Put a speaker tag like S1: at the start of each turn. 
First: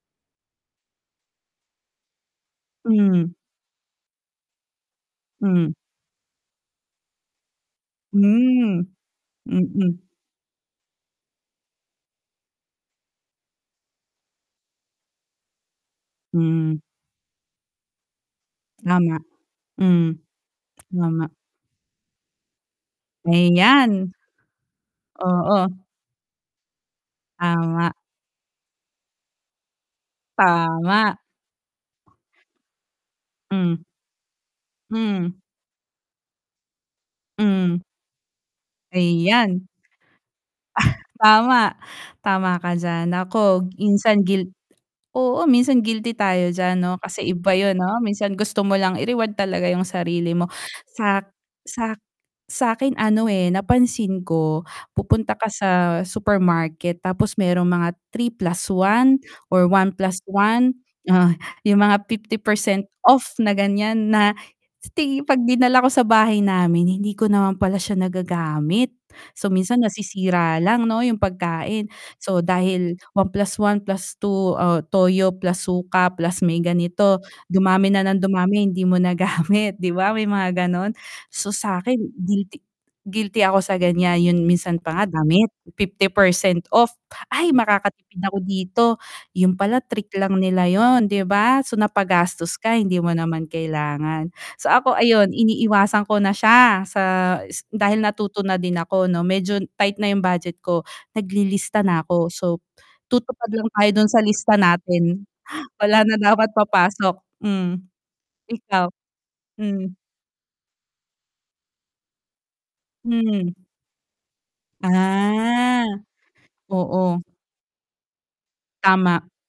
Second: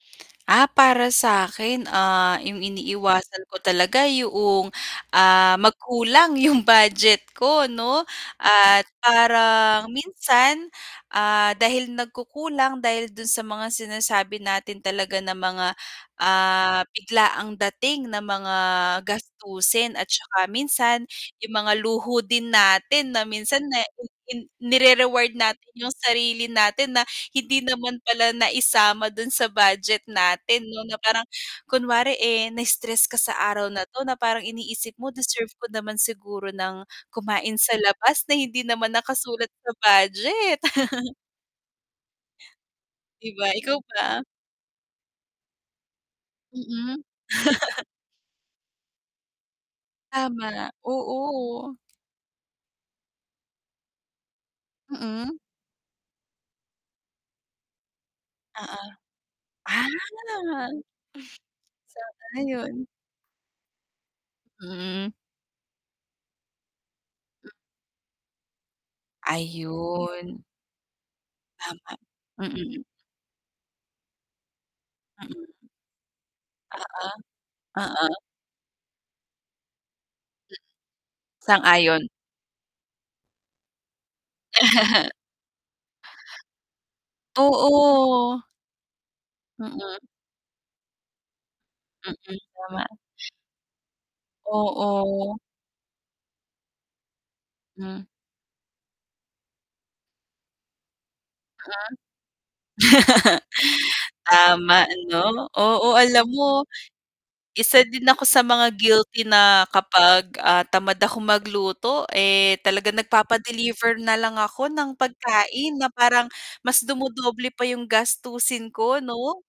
S1: Ah, para sa'kin, ah, 'yung
S2: Mhm.
S1: iniiwasan ko talaga yaong, ah,
S2: Mhm.
S1: magkulang yung budget ko, 'no, at
S2: Hmm,
S1: parang
S2: mm.
S1: minsan, ah, dahil nagkukulang dahil dun sa mga sinasabi natin talaga na mga, ah,
S2: Hmm.
S1: biglaang dating ng mga
S2: Tama,
S1: gastusin, at
S2: mm,
S1: 'tsaka minsan
S2: tama,
S1: yung mga luho din natin na minsan na i
S2: Ayan.
S1: in nire-reward natin
S2: Oo.
S1: yung sarili natin na hindi
S2: Tama.
S1: naman pala naisama dun sa budget natin, 'no, na
S2: Tama.
S1: parang kunware, eh, na-stress ka sa araw
S2: Hmm.
S1: na, 'to, na parang iniisip mo,
S2: Hmm.
S1: deserve ko naman siguro ng kumain sa
S2: Mhm.
S1: labas na hindi naman nakasulat
S2: Ayan.
S1: sa budget.
S2: Tama, tama ka d'yan,
S1: 'Di ba,
S2: ako
S1: ikaw
S2: minsan
S1: ba?
S2: guilt oo, minsan guilty tayo diyan, 'no,
S1: Mm.
S2: kasi iba yun, 'no, minsan gusto mo lang i-reward talaga 'yung sarili mo
S1: Tama,
S2: sak
S1: oo.
S2: sak sa'kin, ano, eh, napansin ko, pupunta
S1: Mm.
S2: ka sa supermarket, tapos may mga three plus
S1: Oo,
S2: one or
S1: ah,
S2: 1+1, ah, yung mga fifty
S1: sana
S2: percent
S1: yun.
S2: off na, gan'yan, na
S1: Hmm.
S2: sti 'pag dinala ko sa bahay namin, hindi ko naman pala siya nagagamit. So, minsan
S1: Ayun.
S2: nasisira lang 'no, yung pagkain.
S1: Tama,
S2: So,
S1: mm.
S2: dahil 1+1+2, toyo,
S1: Mm.
S2: plus suka, plus may
S1: Oo,
S2: ganito, dumami na
S1: oo.
S2: ng dumami hindi mo nagamit, 'di ba, may mga, gano'n. So, sa'kin
S1: Sang-ayon.
S2: guilty guilty ako sa, gan'yan. 'Yun minsan pa nga damit, 50% off, ay makakatipid
S1: Oo.
S2: ako dito, 'yun pala
S1: Mm.
S2: trick lang nila, 'yun, 'di ba. So,
S1: Mm,
S2: napagastos ka,
S1: tama.
S2: hindi mo naman kailangan, so, ako ayun
S1: Oo.
S2: iniiwasan ko na siya sa s
S1: Hmm.
S2: dahil natuto na din ako, 'no, medyo tight na yung budget ko.
S1: Ah, ah,
S2: Naglilista na 'ko, so, tutupad lang tayo dun sa lista
S1: tama,
S2: natin,
S1: ano. Oo
S2: wala na
S1: alam
S2: dapat
S1: mo,
S2: papasok hmm,
S1: isa din ako sa mga
S2: ikaw?
S1: guilty na
S2: Hmm.
S1: kapag, ah, tamad ako magluto, eh, talaga
S2: Mhm.
S1: nagpapa-deliver na lang ako ng pagkain
S2: Ah,
S1: na parang mas
S2: oo.
S1: dumodoble pa yung gastusin ko,
S2: Tama.
S1: 'no?